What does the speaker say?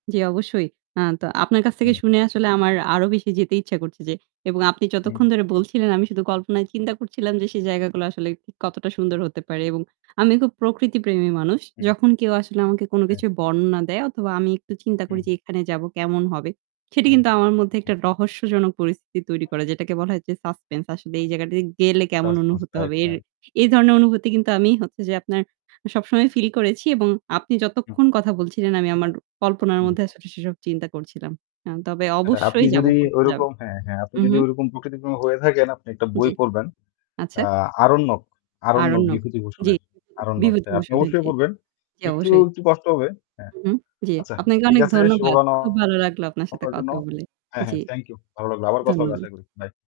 জি অবশ্যই। আ তো আপনার কাছ থেকে হু। শুনে আসলে আমার আরও বেশি যেতে ইচ্ছা করছে যে এবং আপনি অ্যা যতক্ষণ ধরে [unintelligible] বলছিলেন, আমি শুধু কল্পনায় চিন্তা করছিলাম যে সে জায়গাগুলো আসলে ঠিক কতটা সুন্দর হতে পারে এবং আমি খুব প্রকৃতি প্রেমী মানুষ। হু। যখন কেউ আসলে আমাকে কোন অ্যা কিছুর বর্ণনা দেয় অথবা আমি একটু চিন্তা করি হু। যে এখানে যাবো, কেমন হবে? সেটি হু, কিন্তু আমার মধ্যে হু। একটা রহস্যজনক পরিস্থিতি তৈরি করে। যেটাকে বলা হয় যে suspense আসলে এই জায়গাটিতে গেলে কেমন suspense অনুভূতি টাইপ, হবে? এর হ্যাঁ। এই ধরনের অনুভূতি কিন্তু আমি হচ্ছে যে আপনার আ সবসময় feel করেছি এবং আপনি উ যতক্ষণ কথা বলছিলেন, আমি আমার কল্পনার হু। মধ্যে আসলে সেসব চিন্তা করছিলাম। হ্যাঁ, তবে এটা আপনি অবশ্যই যাবো, যদি ঘুরতে যাবো। ঐরকম হ্যাঁ, হ্যাঁ, আপনি উ যদি হু। ঐরকম প্রকৃতি প্রেমী হয়ে থাকেন, আপনি একটা জি, বই পড়বেন, আচ্ছা। আ 'আরণ্যক', 'আরণ্যক' 'আরণ্যক। জি, বিভূতিভূষণের 'আরণ্যক'। হ্যাঁ, আপনি বিভূতিভূষণের। অবশ্যই জি, পড়বেন। জি, একটু, অবশ্যই। একটু কষ্ট হবে হ্যাঁ, উহু। জি, আচ্ছা আপনাকে ঠিক অনেক আছে শুভ ধন্যবাদ। কামনা খুব ভালো লাগলো আপনার সাথে আপনার জন্য, কথা বলে। হ্যাঁ, জি, হ্যাঁ thank you. ভালো লাগলো, আবার কথা হবে ধন্যবাদ। আশা করি। Bye.